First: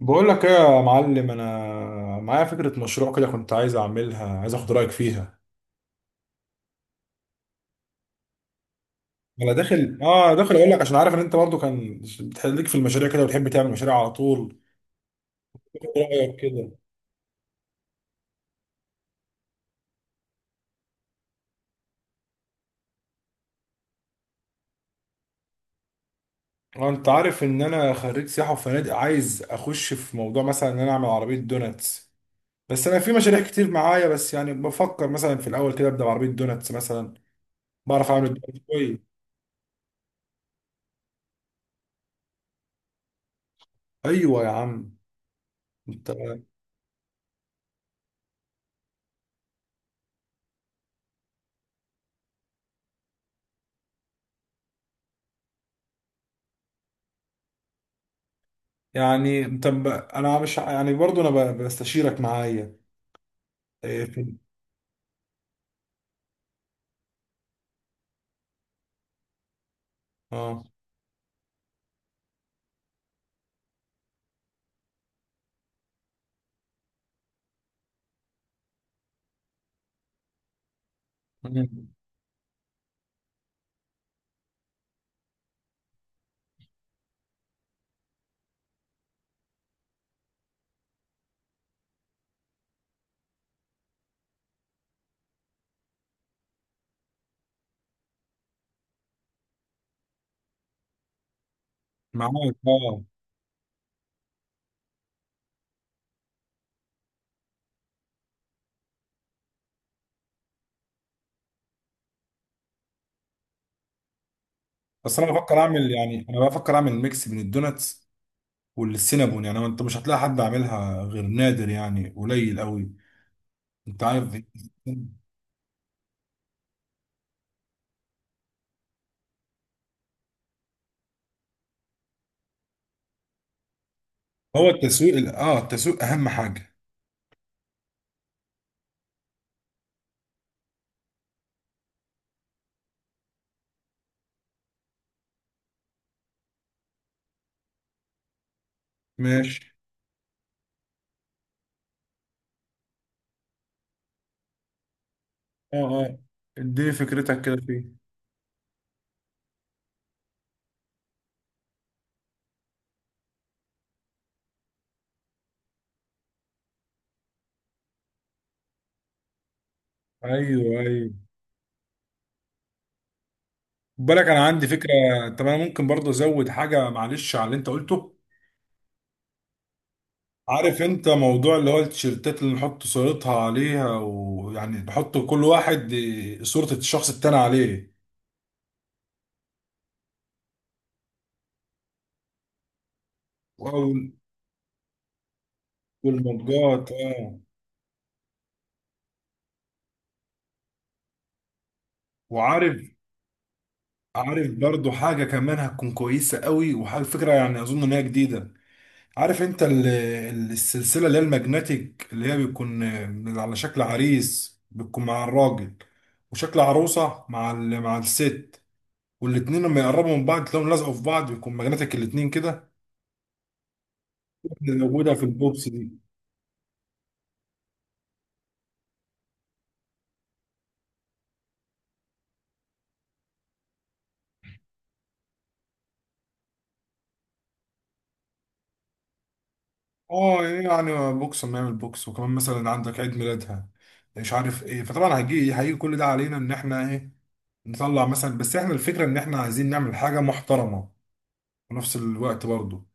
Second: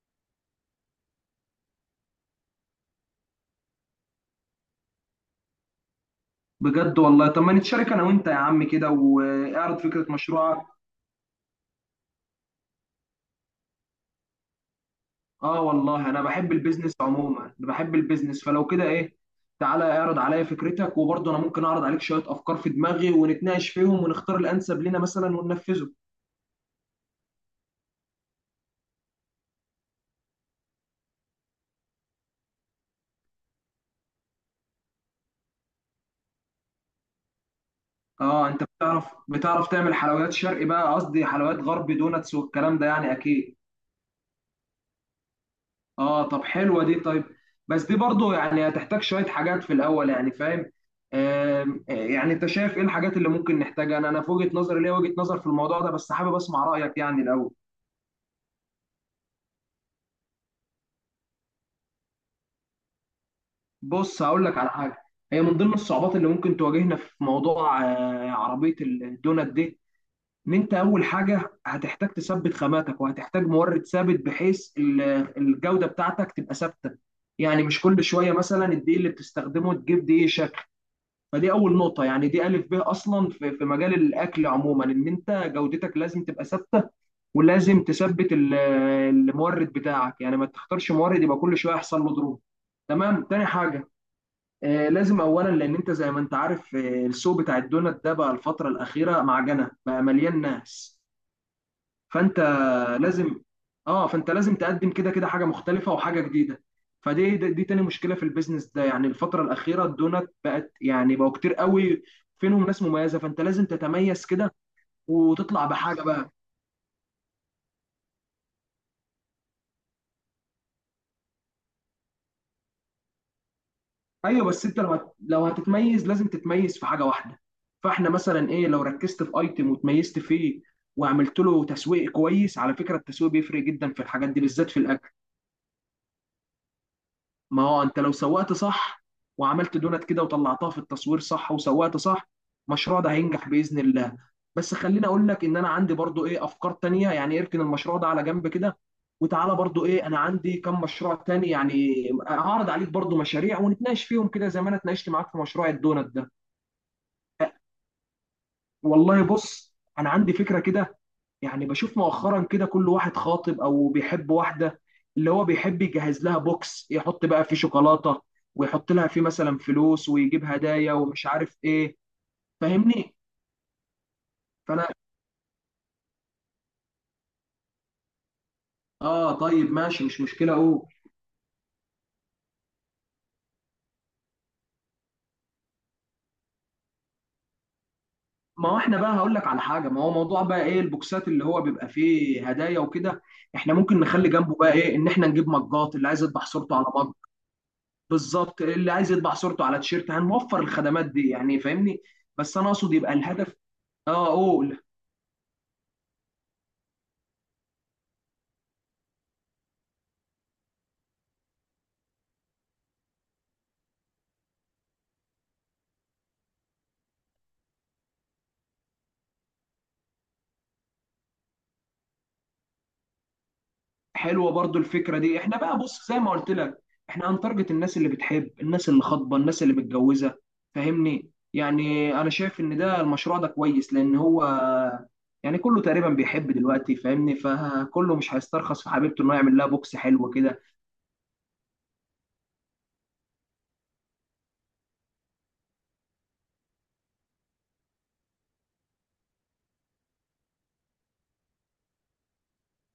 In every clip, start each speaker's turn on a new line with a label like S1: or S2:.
S1: بقول لك ايه يا معلم، انا معايا فكره مشروع كده، كنت عايز اعملها، عايز اخد رايك فيها.
S2: بجد والله، طب ما نتشارك انا وانت يا عم كده
S1: انا
S2: واعرض
S1: داخل
S2: فكرة
S1: اه داخل
S2: مشروعك.
S1: اقول لك، عشان عارف ان انت برضو كان بتحليك في المشاريع كده، وبتحب تعمل مشاريع على طول.
S2: اه،
S1: إيه
S2: والله انا
S1: رايك
S2: بحب
S1: كده؟
S2: البيزنس عموما، انا بحب البيزنس، فلو كده ايه؟ تعالى اعرض عليا فكرتك، وبرضه انا ممكن اعرض عليك شوية افكار في دماغي ونتناقش فيهم ونختار الانسب لنا مثلا وننفذه.
S1: انت عارف ان انا خريج سياحه وفنادق، عايز اخش في موضوع مثلا ان انا اعمل عربيه دوناتس. بس انا في مشاريع كتير معايا، بس يعني بفكر مثلا في الاول كده ابدا بعربيه دوناتس مثلا. بعرف اعمل
S2: اه،
S1: الدوناتس
S2: انت
S1: كويس.
S2: بتعرف تعمل حلويات شرقي، بقى قصدي حلويات غربي، دوناتس والكلام ده، يعني اكيد.
S1: ايوه يا عم، انت.
S2: اه، طب حلوه دي. طيب، بس دي برضو يعني هتحتاج شويه حاجات في الاول، يعني فاهم. يعني انت شايف ايه الحاجات اللي ممكن نحتاجها؟ انا في وجهه نظري، ليا وجهه نظر في الموضوع ده، بس حابب اسمع رايك يعني الاول.
S1: انا مش ع- يعني برضو بستشيرك معايا. إيه؟
S2: بص
S1: في.
S2: هقول لك على حاجه، هي من ضمن الصعوبات اللي ممكن تواجهنا في موضوع عربيه الدونات دي. ان
S1: اه.
S2: انت اول حاجه هتحتاج تثبت خاماتك، وهتحتاج مورد ثابت بحيث الجوده بتاعتك تبقى ثابته. يعني مش كل شويه مثلا الدقيق اللي بتستخدمه تجيب دقيق شكل. فدي اول
S1: مم.
S2: نقطه، يعني دي الف ب اصلا في مجال الاكل عموما، ان انت جودتك لازم تبقى ثابته، ولازم تثبت المورد بتاعك، يعني ما تختارش مورد يبقى كل شويه يحصل له ضروب. تمام. تاني حاجه، لازم اولا، لان انت زي ما انت عارف السوق بتاع الدونات ده بقى الفتره الاخيره معجنه، بقى مليان ناس. فانت
S1: معاك اه.
S2: لازم اه فانت لازم تقدم كده كده حاجه مختلفه وحاجه جديده. فدي دي دي تاني مشكله في البيزنس ده، يعني الفتره الاخيره الدونات بقت يعني بقوا كتير قوي، فينهم ناس مميزه، فانت لازم تتميز كده
S1: بس انا بفكر
S2: وتطلع
S1: اعمل
S2: بحاجه
S1: يعني
S2: بقى.
S1: انا بفكر اعمل ميكس بين الدوناتس والسينابون، يعني انت مش هتلاقي حد عاملها غير نادر، يعني قليل قوي. انت عارف
S2: ايوه،
S1: إيه؟
S2: بس انت لو هتتميز لازم تتميز في حاجه واحده. فاحنا مثلا ايه، لو ركزت في ايتم وتميزت فيه وعملت له تسويق كويس. على فكره التسويق بيفرق جدا في الحاجات دي،
S1: هو
S2: بالذات في الاكل.
S1: التسويق اهم حاجه.
S2: ما هو انت لو سوقت صح، وعملت دونت كده وطلعتها في التصوير صح وسوقت صح، المشروع ده هينجح باذن الله. بس خليني اقول لك ان انا عندي برضو ايه افكار تانية، يعني اركن المشروع ده على جنب كده، وتعالى
S1: ماشي.
S2: برضو ايه، انا عندي كم مشروع تاني يعني. هعرض عليك برضو مشاريع ونتناقش فيهم كده زي ما انا اتناقشت معاك في مشروع
S1: اه،
S2: الدونت
S1: اه.
S2: ده.
S1: اديني فكرتك كده فيه.
S2: والله بص، انا عندي فكرة كده، يعني بشوف مؤخرا كده كل واحد خاطب او بيحب واحده، اللي هو بيحب يجهز لها بوكس، يحط بقى فيه شوكولاته، ويحط لها فيه مثلا فلوس ويجيب
S1: ايوه،
S2: هدايا
S1: ايوه.
S2: ومش عارف ايه. فاهمني؟
S1: بالك انا عندي
S2: فانا
S1: فكره. طب انا ممكن برضه ازود حاجه، معلش، على اللي انت قلته.
S2: اه، طيب ماشي، مش مشكله،
S1: عارف
S2: اقول.
S1: انت موضوع اللي هو التيشيرتات اللي نحط صورتها عليها، ويعني نحط كل واحد صورة الشخص التاني عليه.
S2: ما هو احنا بقى هقول لك على حاجه، ما هو موضوع بقى ايه البوكسات اللي هو بيبقى فيه هدايا وكده، احنا ممكن
S1: وال-
S2: نخلي جنبه بقى ايه، ان احنا نجيب مجات اللي عايز يطبع صورته على
S1: والمجات،
S2: مج.
S1: اه.
S2: بالظبط، اللي عايز يطبع صورته على تيشيرت هنوفر الخدمات دي، يعني فاهمني. بس انا
S1: وعارف
S2: اقصد يبقى الهدف. اه،
S1: عارف
S2: قول.
S1: برضو حاجة كمان هتكون كويسة قوي، وحاجة فكرة يعني أظن إن هي جديدة. عارف انت السلسلة اللي هي الماجنتيك، اللي هي بيكون على شكل عريس بتكون مع الراجل، وشكل عروسة مع الست. والاتنين لما يقربوا من بعض تلاقيهم لازقوا في بعض، بيكون ماجنتيك الاتنين كده،
S2: حلوه برضو
S1: اللي موجودة
S2: الفكره
S1: في
S2: دي. احنا
S1: البوكس
S2: بقى
S1: دي.
S2: بص، زي ما قلت لك، احنا هنتارجت الناس اللي بتحب، الناس اللي خاطبه، الناس اللي متجوزه، فاهمني؟ يعني انا شايف ان ده المشروع ده كويس، لان هو يعني كله تقريبا بيحب دلوقتي، فاهمني، فكله مش هيسترخص في حبيبته انه يعمل لها بوكس حلو
S1: اه إيه
S2: كده.
S1: يعني بوكس؟ ما يعمل بوكس، وكمان مثلا عندك عيد ميلادها، مش عارف ايه، فطبعا هيجي هيجي كل ده علينا ان احنا ايه، نطلع مثلا. بس احنا الفكره ان احنا عايزين نعمل حاجه محترمه في نفس الوقت برضه،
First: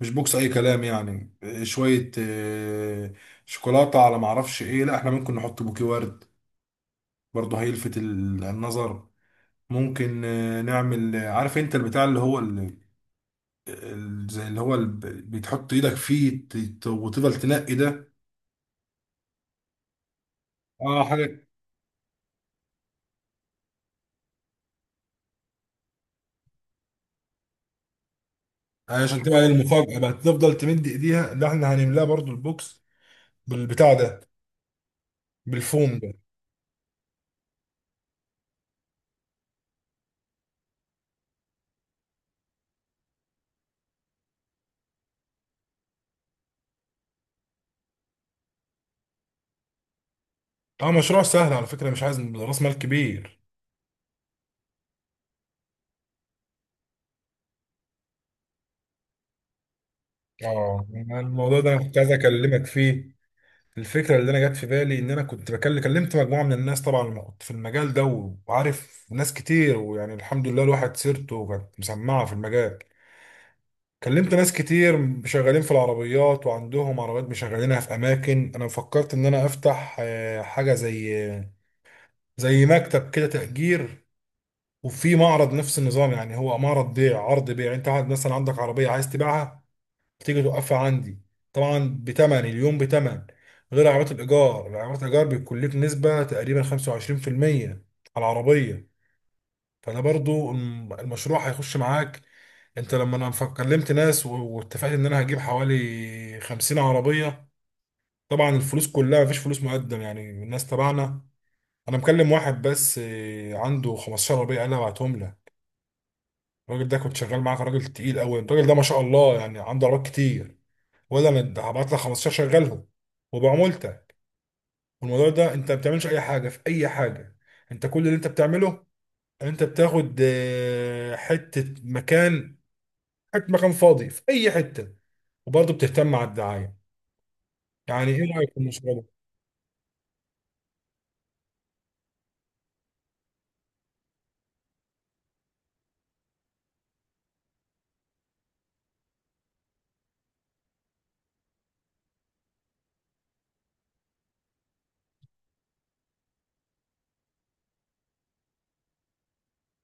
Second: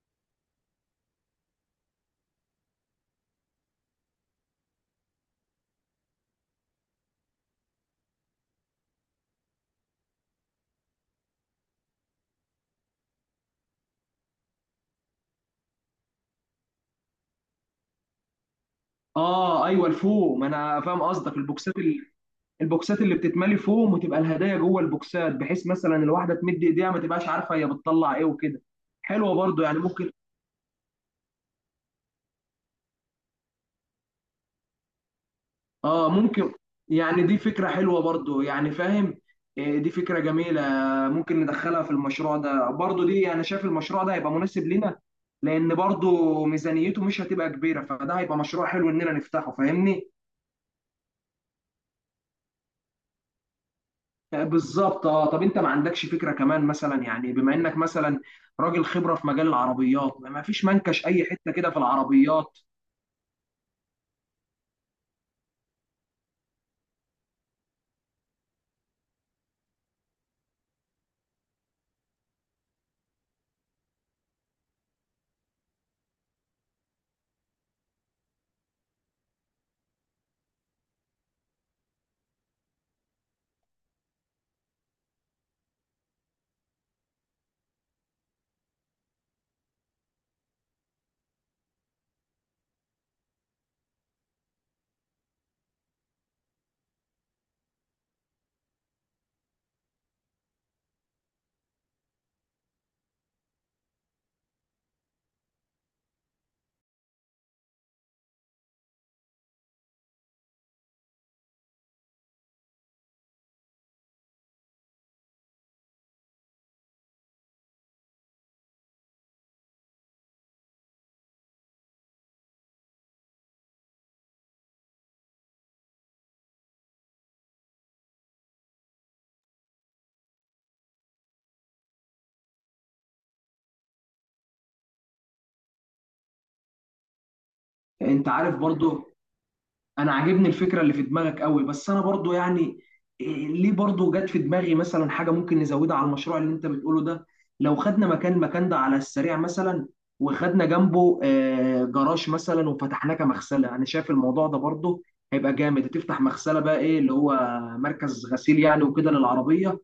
S1: مش بوكس اي كلام يعني، إيه، شويه إيه، شوكولاته على ما اعرفش ايه. لا احنا ممكن نحط بوكي ورد، برضه هيلفت النظر. ممكن نعمل، عارف انت البتاع اللي هو زي اللي هو بتحط ايدك فيه وتفضل تنقي ده.
S2: اه، ايوه، الفوم، انا فاهم
S1: اه،
S2: قصدك.
S1: حاجه
S2: البوكسات اللي بتتملي فوم، وتبقى الهدايا جوه البوكسات، بحيث مثلا الواحده تمد ايديها ما تبقاش عارفه هي بتطلع ايه وكده.
S1: عشان
S2: حلوه
S1: تبقى
S2: برضو يعني،
S1: المفاجاه
S2: ممكن.
S1: بقى، تفضل تمد ايديها اللي احنا هنملاها برضو البوكس بالبتاع ده، بالفوم
S2: اه،
S1: ده.
S2: ممكن، يعني دي فكرة حلوة برضو يعني فاهم. إيه، دي فكرة جميلة، ممكن ندخلها في المشروع ده برضو. دي انا شايف المشروع ده هيبقى مناسب لنا، لان برضو ميزانيته مش هتبقى كبيرة، فده هيبقى مشروع حلو اننا نفتحه، فاهمني؟
S1: اه، مشروع سهل على فكره، مش عايز راس مال كبير.
S2: آه، بالظبط. اه، طب انت ما عندكش فكرة كمان مثلا؟ يعني بما انك مثلا راجل خبرة في مجال العربيات، ما فيش
S1: اه،
S2: منكش
S1: أنا
S2: اي حتة
S1: الموضوع
S2: كده
S1: ده
S2: في
S1: انا كنت عايز
S2: العربيات.
S1: اكلمك فيه. الفكره اللي انا جت في بالي، ان انا كنت بكلم كلمت مجموعه من الناس طبعا، اللي كنت في المجال ده، وعارف ناس كتير، ويعني الحمد لله الواحد سيرته كانت مسمعه في المجال. كلمت ناس كتير شغالين في العربيات، وعندهم عربيات مشغلينها في اماكن. انا فكرت ان انا افتح حاجه زي زي مكتب كده تأجير، وفي معرض. نفس النظام يعني، هو معرض بيع، عرض بيع. انت عاد مثلا عندك عربية عايز تبيعها، تيجي توقفها عندي. طبعا بتمن اليوم بتمن، غير عربية الإيجار. العربية الإيجار بيكون لك نسبة تقريبا 25% على العربية، فأنا برضو المشروع هيخش معاك. انت لما انا كلمت ناس واتفقت ان انا هجيب حوالي 50 عربية. طبعا الفلوس كلها مفيش فلوس مقدم، يعني الناس تبعنا. انا مكلم واحد بس، عنده 15 عربيه، قال لي ابعتهم له. الراجل ده كنت شغال معاه، كان راجل تقيل قوي. الراجل ده ما شاء الله يعني عنده عربيات كتير، ولا انا ده هبعت لك 15 شغلهم وبعمولته. والموضوع ده انت ما بتعملش اي حاجه في اي حاجه، انت كل اللي انت بتعمله، انت بتاخد حته مكان فاضي في اي حته، وبرضه بتهتم على الدعايه. يعني
S2: انت
S1: ايه رايك
S2: عارف
S1: في المشروع؟
S2: برضو، انا عاجبني الفكره اللي في دماغك قوي، بس انا برضو يعني إيه، ليه، برضو جت في دماغي مثلا حاجه ممكن نزودها على المشروع اللي انت بتقوله ده. لو خدنا مكان المكان ده على السريع مثلا، وخدنا جنبه جراج مثلا وفتحناه كمغسله، انا شايف الموضوع ده برضو هيبقى جامد. هتفتح مغسله، بقى ايه، اللي هو مركز غسيل يعني وكده للعربيه.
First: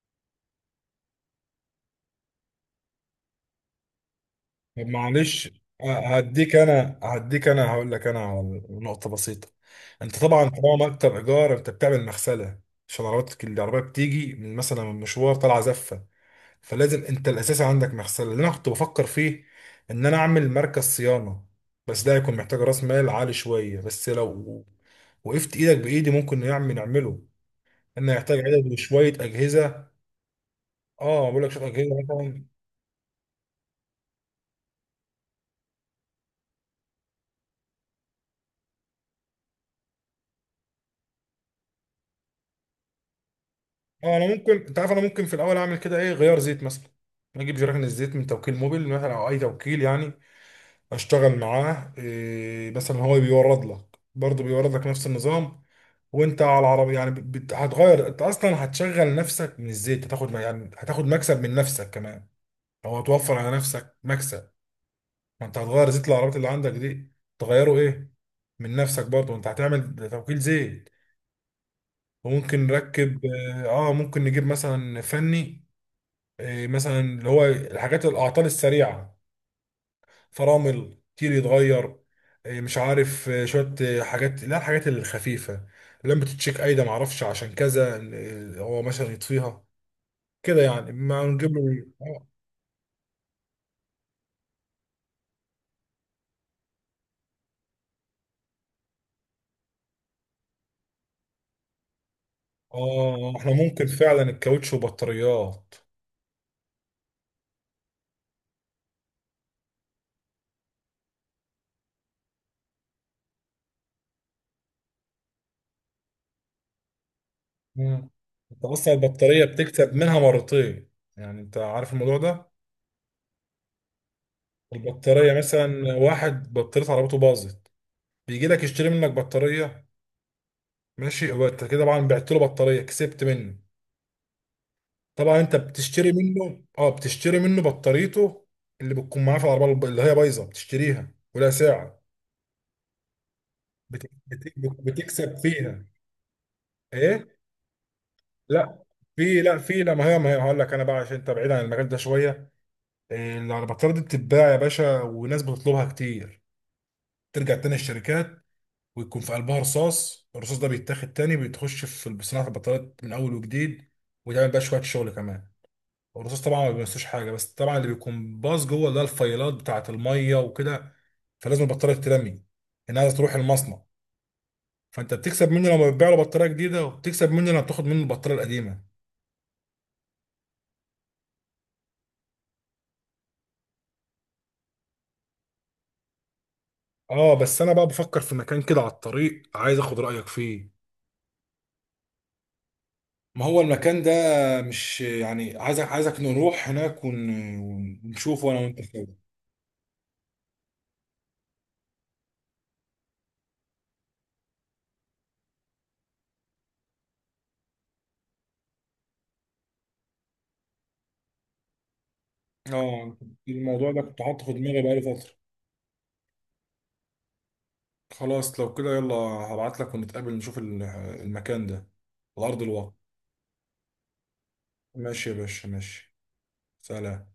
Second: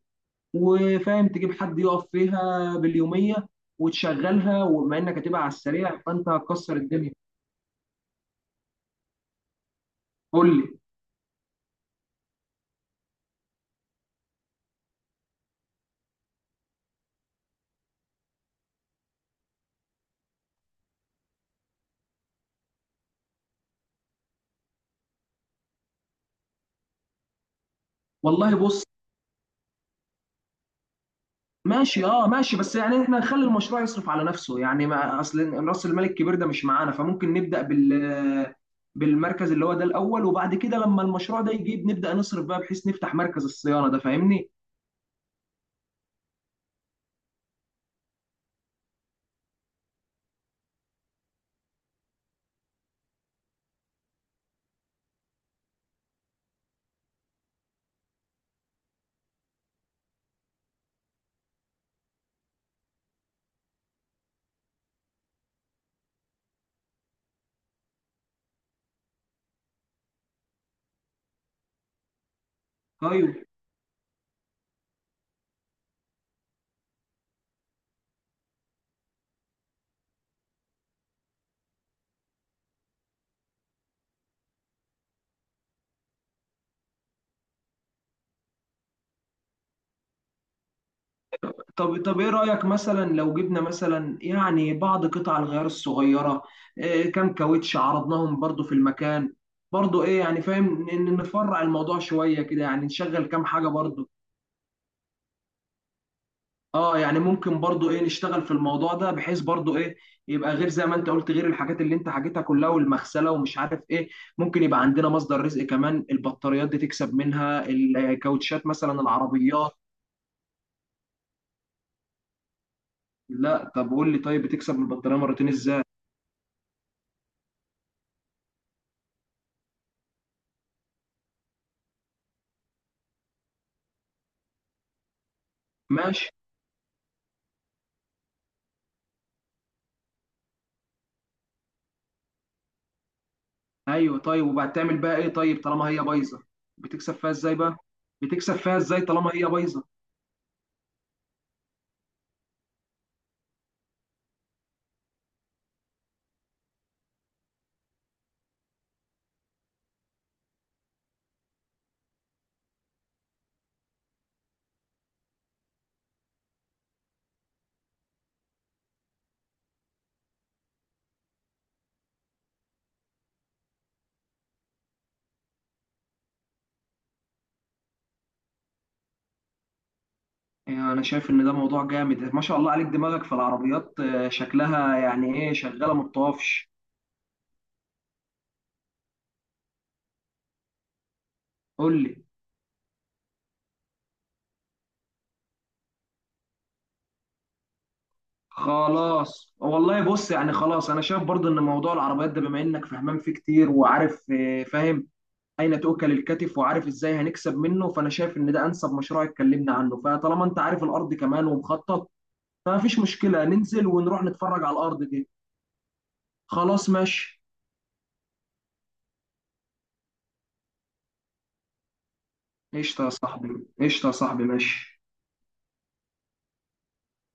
S2: وفاهم، تجيب حد يقف فيها باليوميه وتشغلها،
S1: طب
S2: وبما انك هتبقى على
S1: معلش،
S2: السريع فانت هتكسر الدنيا.
S1: هديك انا هقول لك انا على نقطه بسيطه. انت طبعا
S2: قول لي.
S1: طالما مكتب ايجار، انت بتعمل مغسله، عشان عربيتك العربيه بتيجي من مثلا من مشوار طالعه زفه، فلازم انت الاساسي عندك مغسله. اللي انا كنت بفكر فيه ان انا اعمل مركز صيانه، بس ده هيكون محتاج راس مال عالي شويه، بس لو وقفت ايدك بايدي ممكن نعمله. انا هيحتاج
S2: والله
S1: عدد
S2: بص.
S1: وشويه اجهزه. اه، بقول لك شويه اجهزه
S2: ماشي، اه،
S1: مثلا.
S2: ماشي، بس يعني احنا نخلي المشروع يصرف على نفسه يعني، ما اصل راس المال الكبير ده مش معانا، فممكن نبدا بالمركز اللي هو ده الاول، وبعد كده لما المشروع ده يجيب نبدا نصرف بقى، بحيث نفتح مركز الصيانه ده،
S1: اه انا
S2: فاهمني؟
S1: ممكن، انت عارف، انا ممكن في الاول اعمل كده ايه، غيار زيت مثلا. اجيب جيران الزيت من توكيل موبيل مثلا، او اي توكيل يعني، اشتغل معاه. إيه مثلا، هو بيورد لك برضه، بيورد لك نفس النظام، وانت على العربية يعني هتغير. انت اصلا هتشغل نفسك من الزيت، هتاخد يعني هتاخد مكسب من نفسك كمان، او هتوفر على نفسك مكسب. ما انت هتغير زيت العربيات اللي عندك دي، تغيره ايه، من نفسك برضه، انت هتعمل توكيل زيت. وممكن نركب،
S2: طيب.
S1: اه، ممكن نجيب مثلا فني، إيه مثلا اللي هو الحاجات الاعطال السريعه. فرامل كتير يتغير، إيه، مش عارف إيه، شويه إيه حاجات، لا الحاجات الخفيفه، لما تتشيك ايده ما اعرفش عشان كذا إيه، هو مثلا يطفيها كده يعني، ما نجيب له إيه؟
S2: طب
S1: اه.
S2: ايه رايك مثلا لو جبنا مثلا يعني بعض قطع الغيار الصغيره؟ كام كاوتش عرضناهم برضو في المكان. برضو ايه يعني، فاهم ان إن نفرع الموضوع شويه كده، يعني نشغل كام
S1: احنا
S2: حاجه
S1: ممكن
S2: برضو.
S1: فعلا الكاوتش وبطاريات.
S2: اه، يعني ممكن برضو ايه نشتغل في الموضوع ده، بحيث برضو ايه يبقى غير زي ما انت قلت، غير الحاجات اللي انت حكيتها كلها، والمغسله ومش عارف ايه. ممكن يبقى عندنا مصدر رزق كمان، البطاريات دي تكسب منها،
S1: مم. انت
S2: الكاوتشات
S1: اصلا
S2: مثلا،
S1: البطاريه
S2: العربيات.
S1: بتكسب منها مرتين. يعني انت عارف الموضوع ده،
S2: لا، طب قول لي، طيب بتكسب من البطاريه
S1: البطاريه
S2: مرتين ازاي؟
S1: مثلا، واحد بطاريه عربيته باظت، بيجي لك يشتري منك بطاريه. ماشي، هو انت كده طبعا بعت له بطاريه كسبت منه. طبعا انت بتشتري
S2: ماشي.
S1: منه، اه، بتشتري منه بطاريته اللي بتكون معاه في العربيه، اللي هي بايظه بتشتريها ولا ساعه.
S2: ايوه طيب، وبعد تعمل بقى ايه؟
S1: بتكسب
S2: طيب طالما
S1: فيها.
S2: هي بايظه، بتكسب
S1: ايه.
S2: فيها ازاي بقى؟ بتكسب فيها
S1: لا
S2: ازاي طالما هي بايظه؟
S1: لا، ما هي هقول لك انا بقى، عشان انت بعيد عن المجال ده شويه. إيه، البطاريه دي بتتباع يا باشا، وناس بتطلبها كتير، ترجع تاني الشركات، ويكون في قلبها رصاص. الرصاص ده بيتاخد تاني، بتخش في صناعه البطاريات من اول وجديد، وتعمل بقى شويه شغل كمان. الرصاص طبعا ما بيمسوش حاجه، بس طبعا اللي بيكون باظ جوه اللي هي الفيلات بتاعه الميه وكده، فلازم البطاريه تترمي، انها تروح المصنع. فانت بتكسب مني لما بتبيع له بطاريه جديده، وبتكسب مني لما بتاخد مني البطاريه القديمه.
S2: يعني انا شايف ان ده موضوع جامد، ما شاء الله عليك، دماغك في العربيات شكلها يعني ايه شغاله ما بتقفش.
S1: اه، بس انا بقى بفكر في مكان كده على الطريق، عايز اخد رايك فيه.
S2: قول لي.
S1: ما هو المكان ده، مش يعني عايزك، نروح هناك ونشوفه انا وانت سوا.
S2: خلاص والله بص، يعني خلاص انا شايف برضو ان موضوع العربيات ده بما انك فهمان فيه كتير وعارف فاهم اين تؤكل الكتف، وعارف ازاي هنكسب منه، فانا شايف ان ده انسب مشروع اتكلمنا عنه. فطالما انت عارف الارض كمان ومخطط، فمفيش
S1: اه،
S2: مشكلة ننزل
S1: الموضوع ده كنت
S2: ونروح
S1: حاطه في
S2: نتفرج على
S1: دماغي بقالي
S2: الارض دي.
S1: فتره.
S2: خلاص ماشي.
S1: خلاص لو كده يلا، هبعت لك ونتقابل نشوف المكان ده على ارض الواقع.
S2: قشطة يا صاحبي، قشطة يا صاحبي، ماشي.
S1: ماشي يا باشا، ماشي. سلام.